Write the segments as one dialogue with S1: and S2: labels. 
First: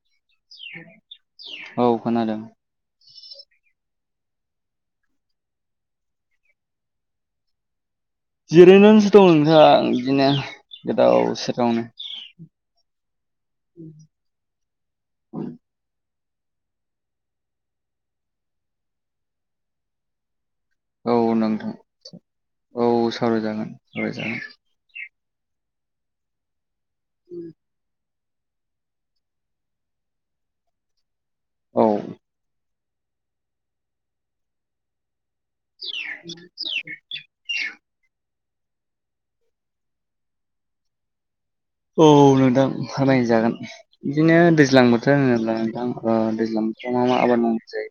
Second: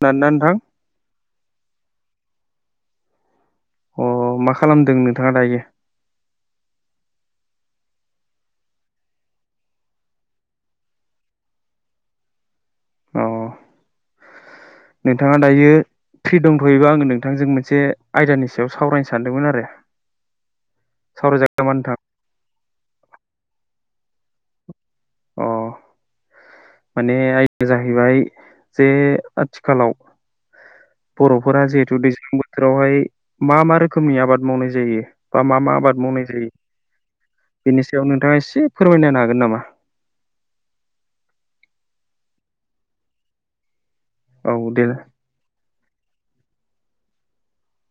S1: [unintelligible] नोंथां
S2: औ खोनादों
S1: अ मा खालामदों नोंथाङा दायो?
S2: जिरैनानैसो दं नोंथां बिदिनो गोदाव सोरावनो।
S1: अ नोंथाङा दायो फ्रि दंथ'योबा आङो नोंथांजों मोनसे आयदानि सायाव सावरायनो सानदोंमोन आरो।
S2: औ
S1: सावरायजागोन
S2: नोंथां
S1: नामा
S2: औ सावराय जागोन सावरायजागोन।
S1: अह माने आयदाया जाहैबाय जे आथिखालाव बर'फोरा
S2: औ
S1: जिहेतु दैज्लां बोथोरावहाय मा मा रोखोमनि आबाद मावनाय जायो? बा मा मा आबाद मावनाय जायो बेनि सायाव नोंथाङा एसे फोरमायनो हागोन नामा?
S2: औ नोंथां फोरमायजागोन बिदिनो
S1: औ दे
S2: दैज्लां बोथोर होनोब्ला नोंथां ओ दैज्लां बोथोराव मा मा आबाद मावनाय जायो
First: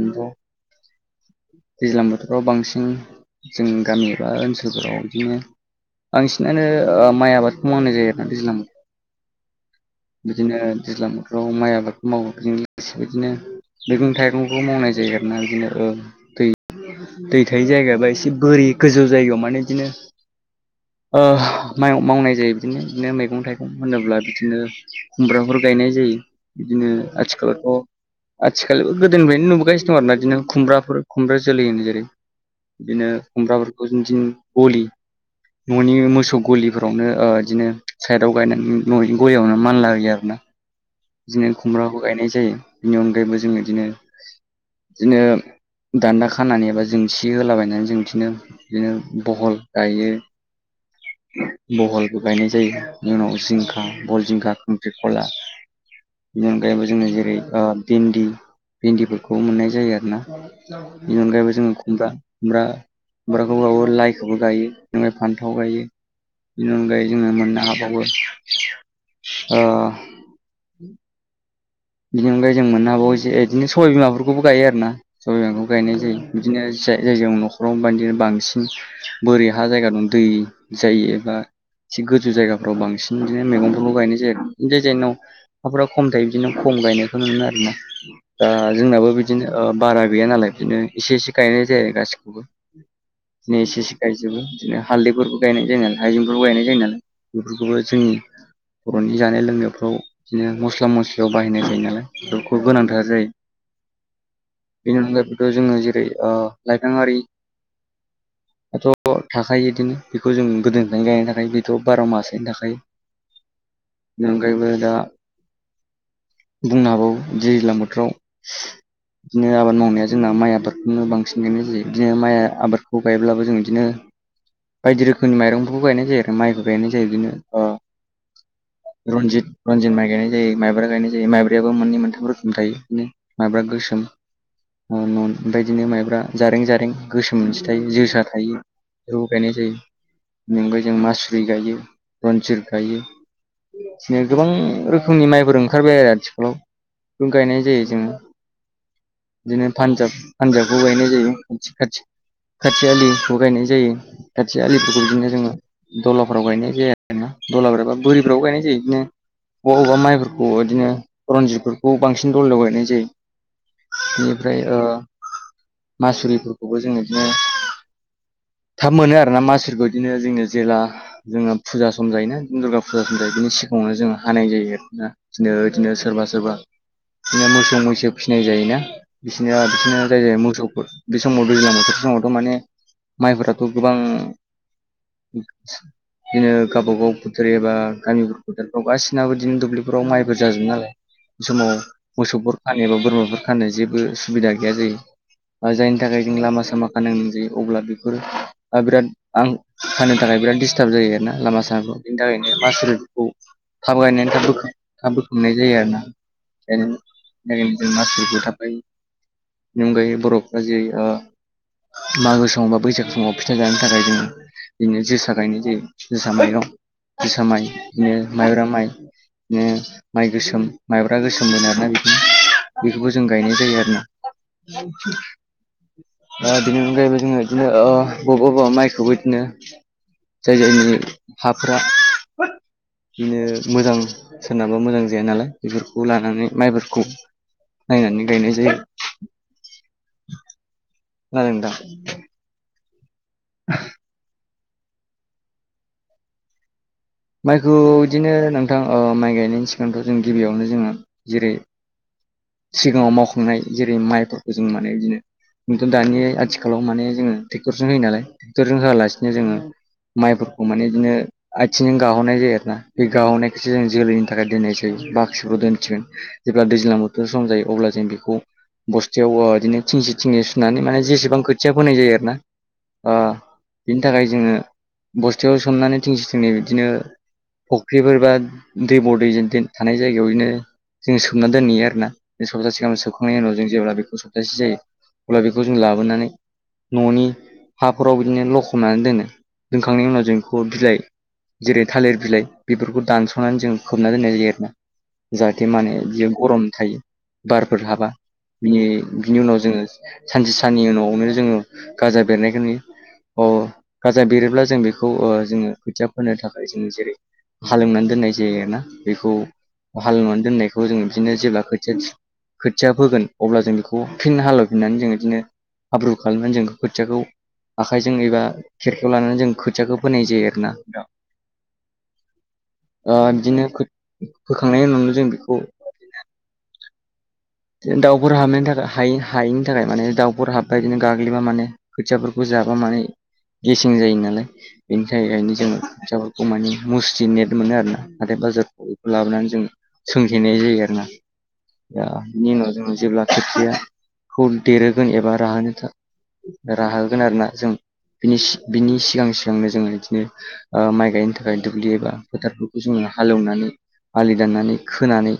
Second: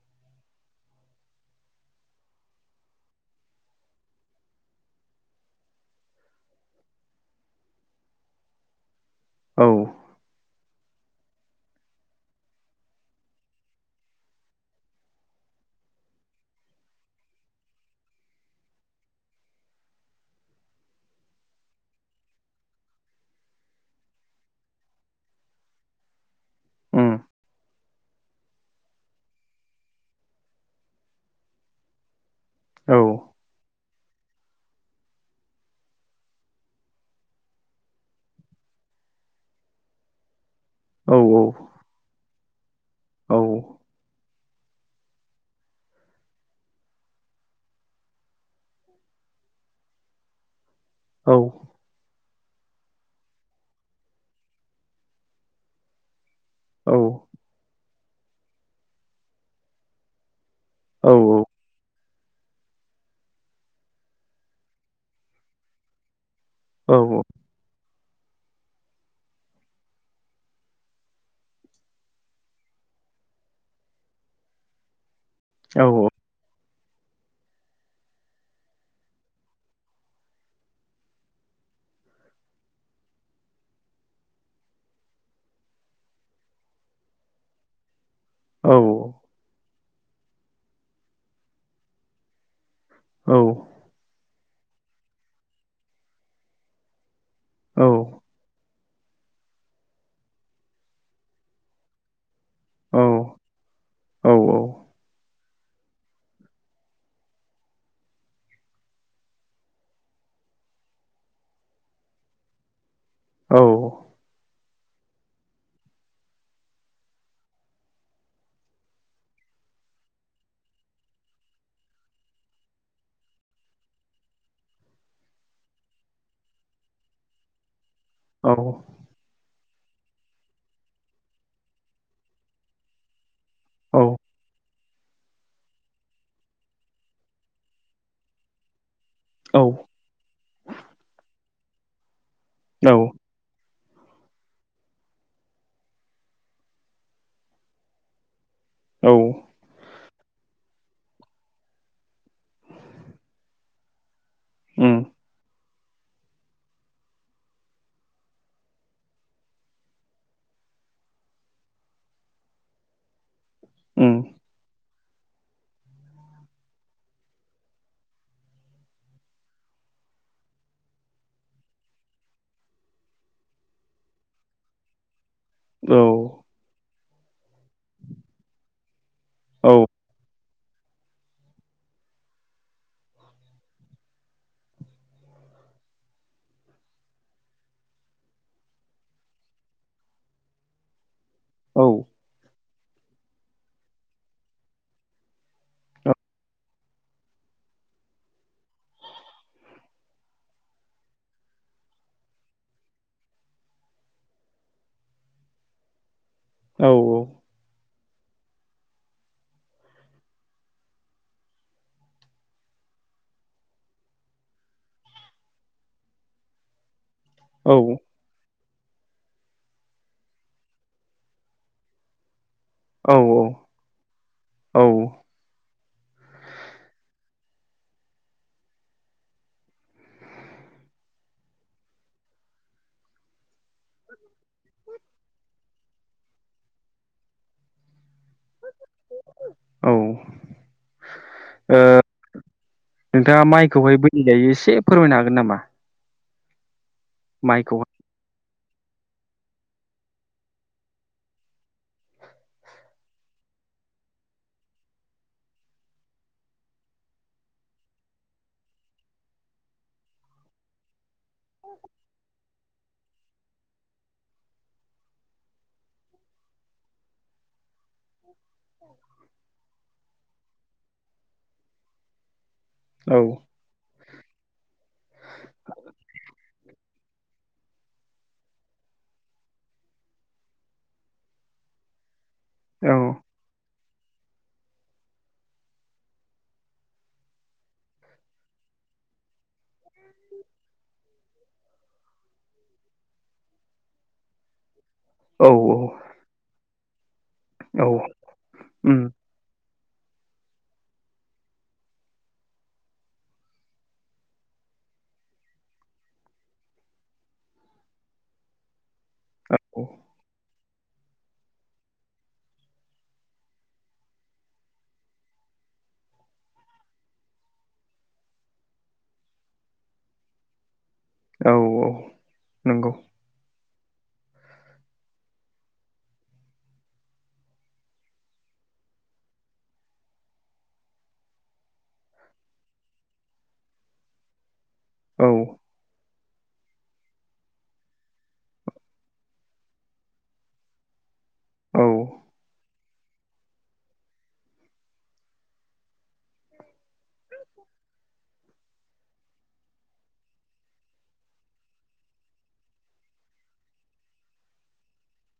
S2: नंगौ दैज्लां बोथोराव बांसिन जोंनि गामि एबा ओनसोलफोराव बिदिनो बांसिनानो ओ माइ आबादखौ मावनाय जायो आरोा दैज्लां
S1: औ उम
S2: बिदिनो दैज्लां बाव माइ आबादखौ मावो बिजों लोगोसे इदिनो मैगं थाइगंखौ मावनाय जायो आरोना इदिनो औ दै दै थायि जायगा बा एसे बोरि गोजौ जायगायाव माने इदिनो ओ मावनाय जायो बिदिनो बिदिनो मैगं थाइगं होनोब्ला बिदिनो खुमब्राफोर गायनाय जायो बिदिनो आथिखालावथ' आथिखालबो गोदोनिफ्राय नुबोगासिनो दं आरोना इदिनो खुमब्राफोर खुमब्रा जोलै होनो जेरै
S1: औ
S2: बिदिनो खुमब्राफोरखौ गलि न'नि मोसौ गलिफोरावनो बिदिनो साइदआव गायनानै न'नि गलियावनो मानला होयो आरो ना।
S1: औ
S2: इदिनो खुमब्राबो गायनाय जायो बिनि
S1: औ
S2: अनगायैबो जोङो बिदिनो बिदिनो दान्दा खानानै एबा जोंसि होलाबायनानै जों बिदिनो बिदिनो बहल गायो।
S1: औ
S2: बहलबो गायनाय जायो इनि उनाव जिंखा, बल, जिंखा, खांख्रिखला बेनि अनगायैबो
S1: औ
S2: जोङो जेरै ओ भिन्दि भिन्दिफोरखौ मोननाय जायो आरो ना। बेनि अनगायैबो
S1: औ
S2: जोङो खुमब्रा खुमब्रा खुमब्राखौबावो लाइखौबो गायो ओफ्राय फान्थाव गायो‌ बेनि अनगायै जोङो
S1: औ
S2: मोननो हाबावो ओ उ बिनि अनगाय जों मोननो हाबावो जे इदिनो सबाय बिमाफोरखौ‌बो गायो आरोना सबाय बिमाखौ गायनाय जायो। बिदिनो जाय जायजों न'खराव बायदिनो बांसिन बोरि हा जायगा दं दै जायो एबा एसे गोजौ जायगाफ्राव बांसिन बिदिनो मैगंफोरखौ गायनाय जायो। जाय जायनाव अखाफोरा खम थायो बिदिनो खम गायनायखौनो मोनो आरो ना दा
S1: औ
S2: जोंनाबो बि दिनो ओ बारा गैया नालाय बिदिनो एसे एसे गायनाय जायो गासिखौबो
S1: औ
S2: बिदिनो
S1: औ
S2: एसे एसे गायजोबो बिदिनो हालदैफोरबो गायनाय जायो नालाय हायजेंफोरबो गायनाय जायो नालाय
S1: औ
S2: बेफोरखौबो जोंनि बर'नि जानाय लोंनायफ्राव बिदिनो मस्ला मस याव बाहायनाय जायो नालाय बेखौ गोनांथार जायो। बेनि अनगायैबोथ' जोङो जेरै- ओ लाइफाङारि। दाथ थाखायो इदिनो बेखौ जों गोदोनिफायनो गायनो थाखाय बेथ बार मासयैनो थाखायो।
S1: औ।
S2: बेनि अनगायैबो दा बुंनो हाबावो दैज्लां बोथोराव। बिदिनो आबाद मावनाया जोंना माइ आबादखौनो बांसिन गायनाय जायो बिदिनो माइ आबादखौ गायब्लाबो जों इदिनो बायदि रोखोमनि माइरंखौबो गायनाय जायो आरो माइबो गायनाय जायो बेनो ओ
S1: औ।
S2: रनजित-रनजित माइ गायनाय जायो माइब्रा गायनाय जायो माइब्रायाबो मोननै मोनथाम रोखोमनि थायो। मायब्रा‌
S1: औ
S2: गोसोम। ओ नन बेबायदिनो माइब्रा जारें-जारें गोसोम मोनसे थायो जोसा थायो। खौ गायनाय जायो बेनि अनगायै जों मासुरि गायो रन्जि गायो
S1: औ
S2: बिदिनो गोबां रोखोमनि माइ फोर ओंखारबाय आरो आथिखालाव बेफोरखौ गायनाय जायो जोङो।
S1: औ।
S2: इदिनो पान्जाब-पान्जाबखौ गायनाय जायो खाथि-खाथि। खाथि आलिखौ गायनाय जायो खाथि
S1: उम
S2: आलिफोरखौ इदिनो जोङो दलाफ्राव गायनाय जाया आरो ना दलाफोराबा बोरिफ्राव गायनाय जायो इदिनो अबेबा अबेबा माइफोर अ इदिनो रनजितफोरखौ बांसिन दलयाव गायनाय जायो।
S1: उम
S2: बेनिफ्राय ओ मासुरिफोरखौबो जों इदिनो। थाब मोनो आरोना मासुरिखौ इदिनो जोंनि जेला। जोङो फुजा सम जायोना इदिनो दुर्गा फुजा सम जायो बिनि सिगाङावनो जोङो हानाय जायो आरोना। दिनो-दिनो
S1: औ
S2: सोरबा-सोरबा इदिनो मोसौ-मैसो फिनाय जायोना। बिसिनिया
S1: औ
S2: बिसिनिया जाय जाय मोसौफोर बे समाव दैज्लां बोथोर समावथ‌ माने माइफोराथ गोबां इदिनो गावबा गाव फोथार एबा गामिफोर फोथारफ्राव गासिनाबो इदिनो दुब्लि फोराव माइबो जाजोबो नालाय। समाव
S1: औ
S2: मोसौफोर खानो एबा बोरमाफोर खानो जेबो सुबिदा गैया जायो। जायनि थाखाय जों लामा सामा खानो गोनां जायो अब्ला बेफोर। आ बिराद आं खानो थाखाय बिराद दिस्टार्ब जायो आरोना लामा सामाखौ बिनि थाखायनो मासुरिफोरखौ। थाब गायनायनै थाब बोखां थाब बोखांनाय जायो आरो ना
S1: औ
S2: [inaudible] [unintelligible] मासुरिखौ थाब गायो बेनि अनगायै बर'फ्रा जेरै- ओ मागो समाव बा बैसाग समाव फिथा जानो थाखाय जोङो। बिदिनो जोसा गायनाय जायो जोसा माइरं जोसा माइ इदिनो माइब्रा माइ। इदिनो माइ गोसोम माइब्रा गोसोम होनो आरोना बेखौनो। बेखौबो
S1: औ
S2: जों गायनाय जायो
S1: औ
S2: आरोना। ओ बिनि अनगायैबो जोङो इदिनो ओ बबेबा बबेबा माइखौबो इदिनो जाय जायनि हाफोरा इदिनो मोजां सोरनाबा मोजां जाया नालाय बेफोरखौ लानानै माइफोरखौ नायनानै गायनाय जायो।
S1: ओ
S2: खोनादों नोंथां?
S1: नोंथाङा माइखौहाय बोरै गायो एसे फोरमायनो हागोन नामा?
S2: माइखौ
S1: माइखौहाय
S2: इदिनो नोंथां ओ माइ गायनायनि सिगांथ जों गिबियावनो जोङो जेरै सिगाङाव मावखांनाय जेरै- माइफोरखौ जों माने इदिनो। खिन्थु दानि आथिखालाव माने जोङो टेक्टरजों होयो नालाय टेक्टरजों होआलासिनो जोङो। माइफोरखौ माने इदिनो आयथिंजों गाहरनाय जायो आरो ना। बे गाहुनायखोसो जों जोलैनि थाखाय दोननाय जायो बाख्रिफोराव‌ दोनथिगोन जेब्ला दैज्लां बो थोर सम जायो अब्ला जों बेखौ बस्थायाव ओ इदिनो थिंसे थिंनै सुनानै माने जेसेबां खोथिया फोनाय जायो आरोना। ओ
S1: औ
S2: बिनि थाखाय जोङो बस्थायाव सोमनानै थिंसे थिंनै इदिनो फख्रिफोर बा दैब दैजों देन थानाय जायगायावनो जों सोमना दोनहैयो आरोना। सप्तासे गाहाम
S1: औ
S2: सोबखांनायनि उनाव जों जेब्ला बेखौ सप्तासे जायो अब्ला बेखौ जों लाबोनानै न'नि हाफोराव बिदिनो लखबनानै दोनो दोनखांनायनि उनाव जों बेखौ बिलाइ जेरै थालिर बिलाइ बेफोरखौ दानस'नानै जों खोबना दोननाय जायो आरोना
S1: औ
S2: जाहाथे माने बियो गरम थायो बारफोर
S1: औ
S2: हाबा बियो
S1: उम
S2: बिनि उनाव जोङो सानसे साननै उनावनो जोङो गाजा बेरनायखौ नुयो अ गाजा बेरोब्ला जों बेखौ ओ जोङो खोथिया फोनो थाखाय जों जेरै हालेवनानै दोननाय जायो आरोना बेखौ
S1: औ
S2: हालेवनानै दोननायखौ जोङो बिदिनो जेब्ला ख खोथिया फोगोन अब्ला जों बेखौ फिन हालेवफिननानै जों बिदिनो हाब्रु खालामनानै जों खोथियाखौ आखाइजों एबा खेरखेयाव लानानै जों खोथियाखौ फोनाय जायो आरोना नोंथां
S1: औ औ नंगौ
S2: ओ बिदिनो फोखांनायनि उनावनो जों बेखौ दाउफोर हाबनायनि थाखाय हायि- हायैनि थाखाय माने दाउफोर हाबबा बिदिनो गाग्लिबा माने खोथियाफोरखौ जाबा माने गेसें जायो नालाय बेनि
S1: औ
S2: थाखायनो जोङो खोथियाफोरखौ खौ माने मुस्रि नेट मोनो आर ना नाथाय बाजारफोराव बेखौ लाबोनानै जों सोंथेनाय जायो आरो ना
S1: औ
S2: दा बेनि उनाव जेब्ला खोथियाखौ देरहोगोन एबा राहोनो था राहोगोन आरोना जों बिनि- बिनि सिगां सिगांनो जोङो बिदिनो ओ माइ गायनो थाखाय दुब्लि एबा फोथारफोरखौ जोङो हालेवनानै आलि दाननानै खोनानै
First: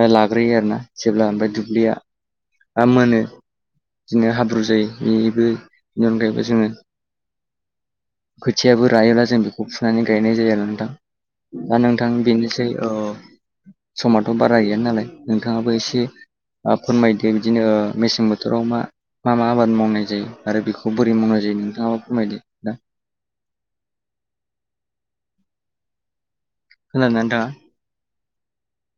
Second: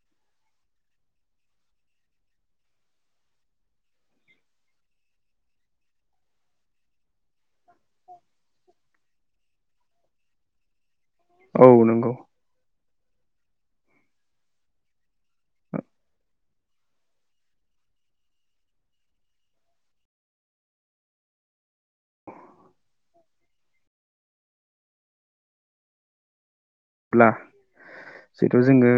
S2: ओ लाग्रोयो आरो ना जेब्ला ओमफ्राय दुब्लिया ओ मोनो बिदिनो हाब्रु जायो बेबो बेनि अनगायैबो जोङो खोथियाबो रायोब्ला जों बेखौ फुनानै गायनाय जायो आरोना नोंथां
S1: औ
S2: दा नोंथां
S1: नंगौ
S2: बेनोसै ओ समाथ' बारा गैया नालाय नोंथाङाबो एसे ओ फोरमायदो बिदिनो मेसें बोथोराव मा मा मा आबाद मावनाय जायो आरो बेखौ बोरै मावनाय जायो नोंथाङाबो फोरमायदो दा खोनादोंना
S1: अब्ला
S2: नोंथाङा
S1: जिथु जोङो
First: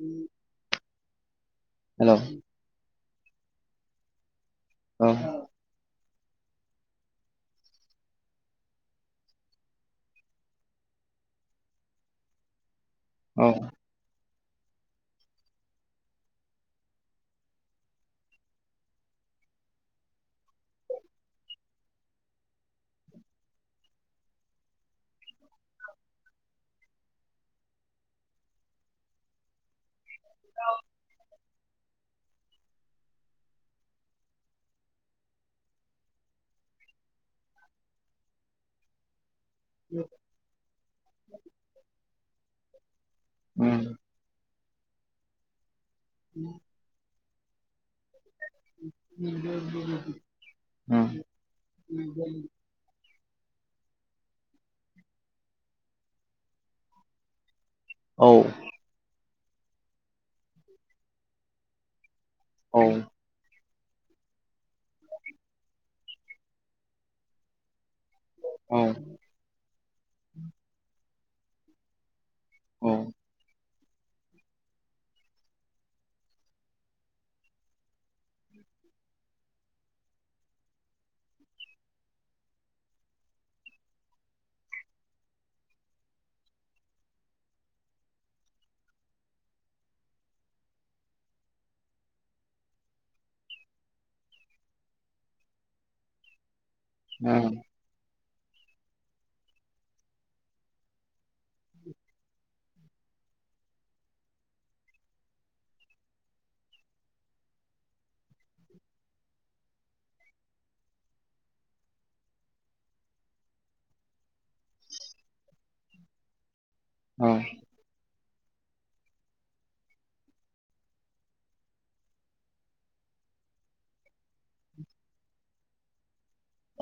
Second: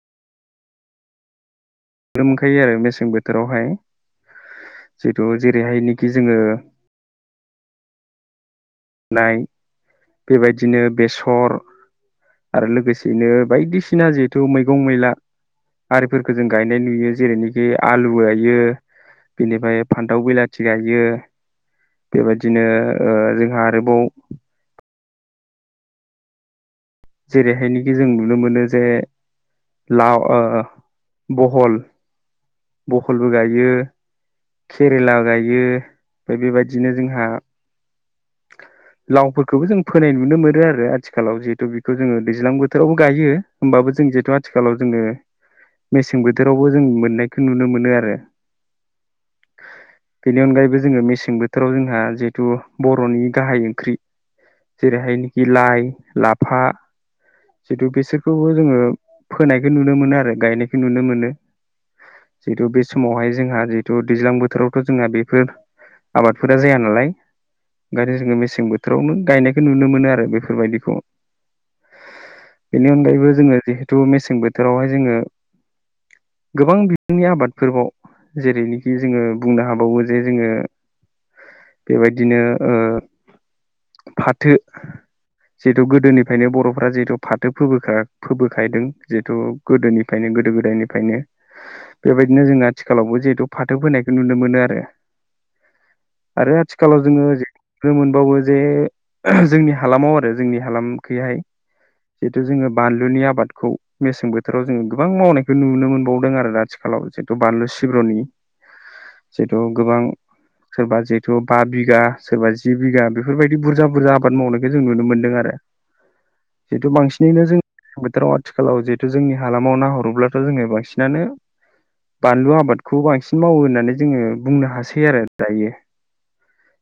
S2: ओम
S1: मोनखायो आरो मेसें बोथोरावहाय
S2: औ
S1: जिहेतु जेरैहायनाखि जोङो नाय बेबायदिनो बेसर आरो लोगोसेयैनो
S2: औ
S1: बायदिसिना बिसिना जिहेथु मैगं मैला आरिफोरखौ जों गायनाय नुयो जेरैनिखि आलु गयो बेनिफ्राय फान्थाव बिलाथि गायो बेबायदिनो ओ जोंहा आरोबाव जेरैहायनाखि जों नुनो मोनो जे लाव ओ बहल बहलबो गायो केरेला गायो ओमफ्राय बेबायदिनो जोंहा लावफोरखौबो जों फोनाय नुनो मोनो आरो आथिखालाव जिहेथु बेखौ जोङो दैज्लां बोथोरावबो गायो
S2: उम
S1: होमबाबो जों जिहेतु आथिखालाव जोङो मेसें बोथोरावबो जों मोननायखौ नुनो मोनो आरो बेनि अनगायैबो जोङो
S2: उम
S1: मेसें बोथोराव जोंहा जिहेथु बर'नि गाहाय ओंख्रि जेरैहायनेखि लाइ लाफा जितु
S2: औ
S1: बेसोरखौबो जोङो फोनायखौ नुनो मोनो आरो गायनायखौ नुनो मोनो जिहेतु
S2: औ
S1: बे समावहाय जोंहा जिहेतु दैज्लां बोथोरावथ' जोंना बेफोर आबादफोरा जाया नालाय ओंखायनो जोङो मेसें
S2: औ
S1: बोथोरावनो गायनाय- खौ नुनो मोनो आरो बेफोरबायदिखौ
S2: औ
S1: बेनि अनगायैबो जोङो जेहु थु मेसें बोथोरावहाय जोङो गोबां बिजोंनि आबादफोरबाव जेरैनेखि जोङो बुंनो हाबावो जे जोङो बेबायदिनो ओ फाथो जिहेतु गोदोनिफ्रायनो बर'फ्रा जिहेथु फाथो फोबो- फोबोखायदों जिहेतु गोदोनिफ्रायनो गोदो गोदायनिफ्रायनो बेबायदिनो जोङो आथिखालावबो जिहेतु फाथो फोनायखौ नुनो मोनो आरो। आरो आथिखालाव जोङो
S2: औ
S1: नो मोनबावो जे जोंनि हालामाव आरो जोंनि हालाम खैहाय जिहेथु जोङो बानलुनि आबादखौ मेसें बोथोराव जोङो गोबां मावनायखौ नुनो मोनबावो। दों आरो आथिखालाव जिहेतु बानलु सिब्र'नि
S2: [inaudible]
S1: जेथु गोबां सोरबा जिहेथु बा बिगा सोरबा जि बिगा बेफोरबायदि बुरजा बुरजा आबाद मावनायखौ जों नुनो मोन्दों आरो।
S2: [inaudible]
S1: जिहेतु
S2: औ
S1: बांसिनैनो जों बोथोराव आथिखालाव जिहेतु जोंनि हालामाव नाहरोब्लाथ' जोङो बांसिनानो बानलु आबादखौ बांसिन मावो होननानै जोङो बुंनो हासै आरो दायो।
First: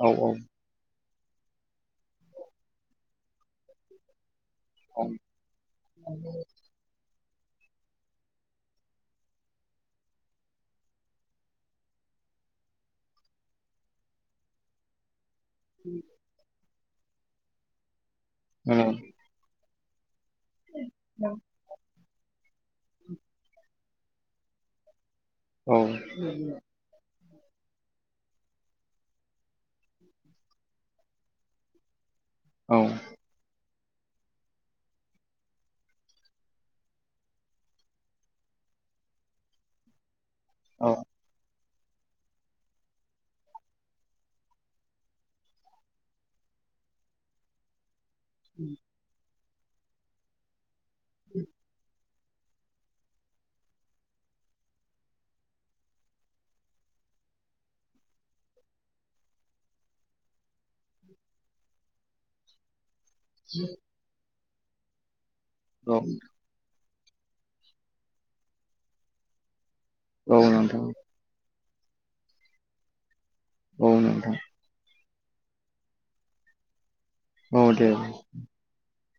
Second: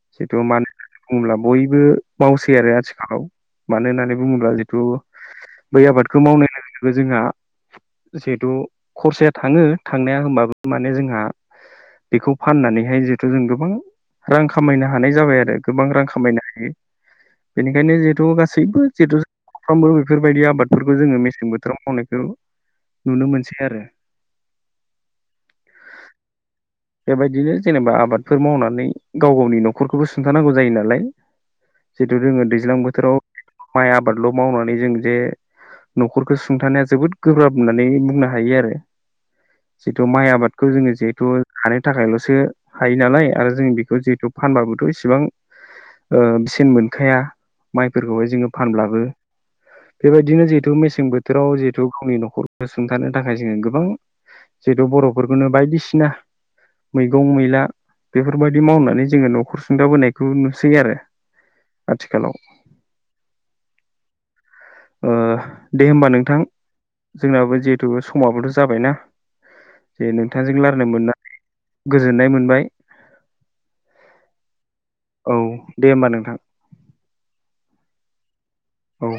S2: औ
S1: जिथु मानो बुङोला बयबो मावसै आरो आथिखालाव मानो होननानै बुङोब्ला जे थ'
S2: उम
S1: बै आबादखौ मावनाय लोगो लोगो लोगो जोंहा जिहेथु खरसाया थाङो थांनाया होनबाबो माने जोंहा बेखौ फाननानैहाय जिहेथु जों गोबां रां खामायनो हानाय जाबाय आरो। गोबां रां खामायनो हायो बेनिखायनो जिहेतु
S2: औ
S1: गासैबो जितु साफ्रोमबो बेफोरबायदि आबादफोरखौ जोङो मेसें बोथोराव मावनायखौ नुनो मोनो। [inaudible]
S2: औ।
S1: बेबायदिनो जेनेबा आबादफोर मावनानै गाव गावनि न'खरखौबो सुंथानांगौ जायो नालाय जिथु जोङो दैज्लां बोथोराव माइ आबादल' मावनानै जों जे न'खरखौ सुंथानाया जोबोद गोब्राब होननानै बुंनो हा यो आरो। जितु माइ आबादखौ जोङो
S2: औ
S1: जिहेथु हानो थाखायल'सो हायो नालाय आरो जों बेखौ जिहेथु फानबाबोथ' इसिबां बेसेन मोनखाया माइफोरखौ जों फानब्लाबो बेबायदिनो जिहेथु मेसें बोथोराव जिहेथु गावनि न'खरखौ ओंखारनो थाखाय जोङो गोबां जिहेथु बर'फोरखौनो बायदिसिना मैगं मैला बेफोरबायदि मावनानै जोङो न'खर सुंदाबोनायखौ नुसै आरो। आथिखालाव।
S2: [inaudible]
S1: ओ दे
S2: औ
S1: होमबा नोंथां जोंनाबो जे थ' समाबोथ' जाबायना जे
S2: औ
S1: नोंथांजों
S2: नोंथां
S1: रायनो मोननाय गोजोननाय मोनबाय।
S2: औ नोंथां।
S1: औ। दे होमबा नोंथां।
S2: औ दे।
S1: औ।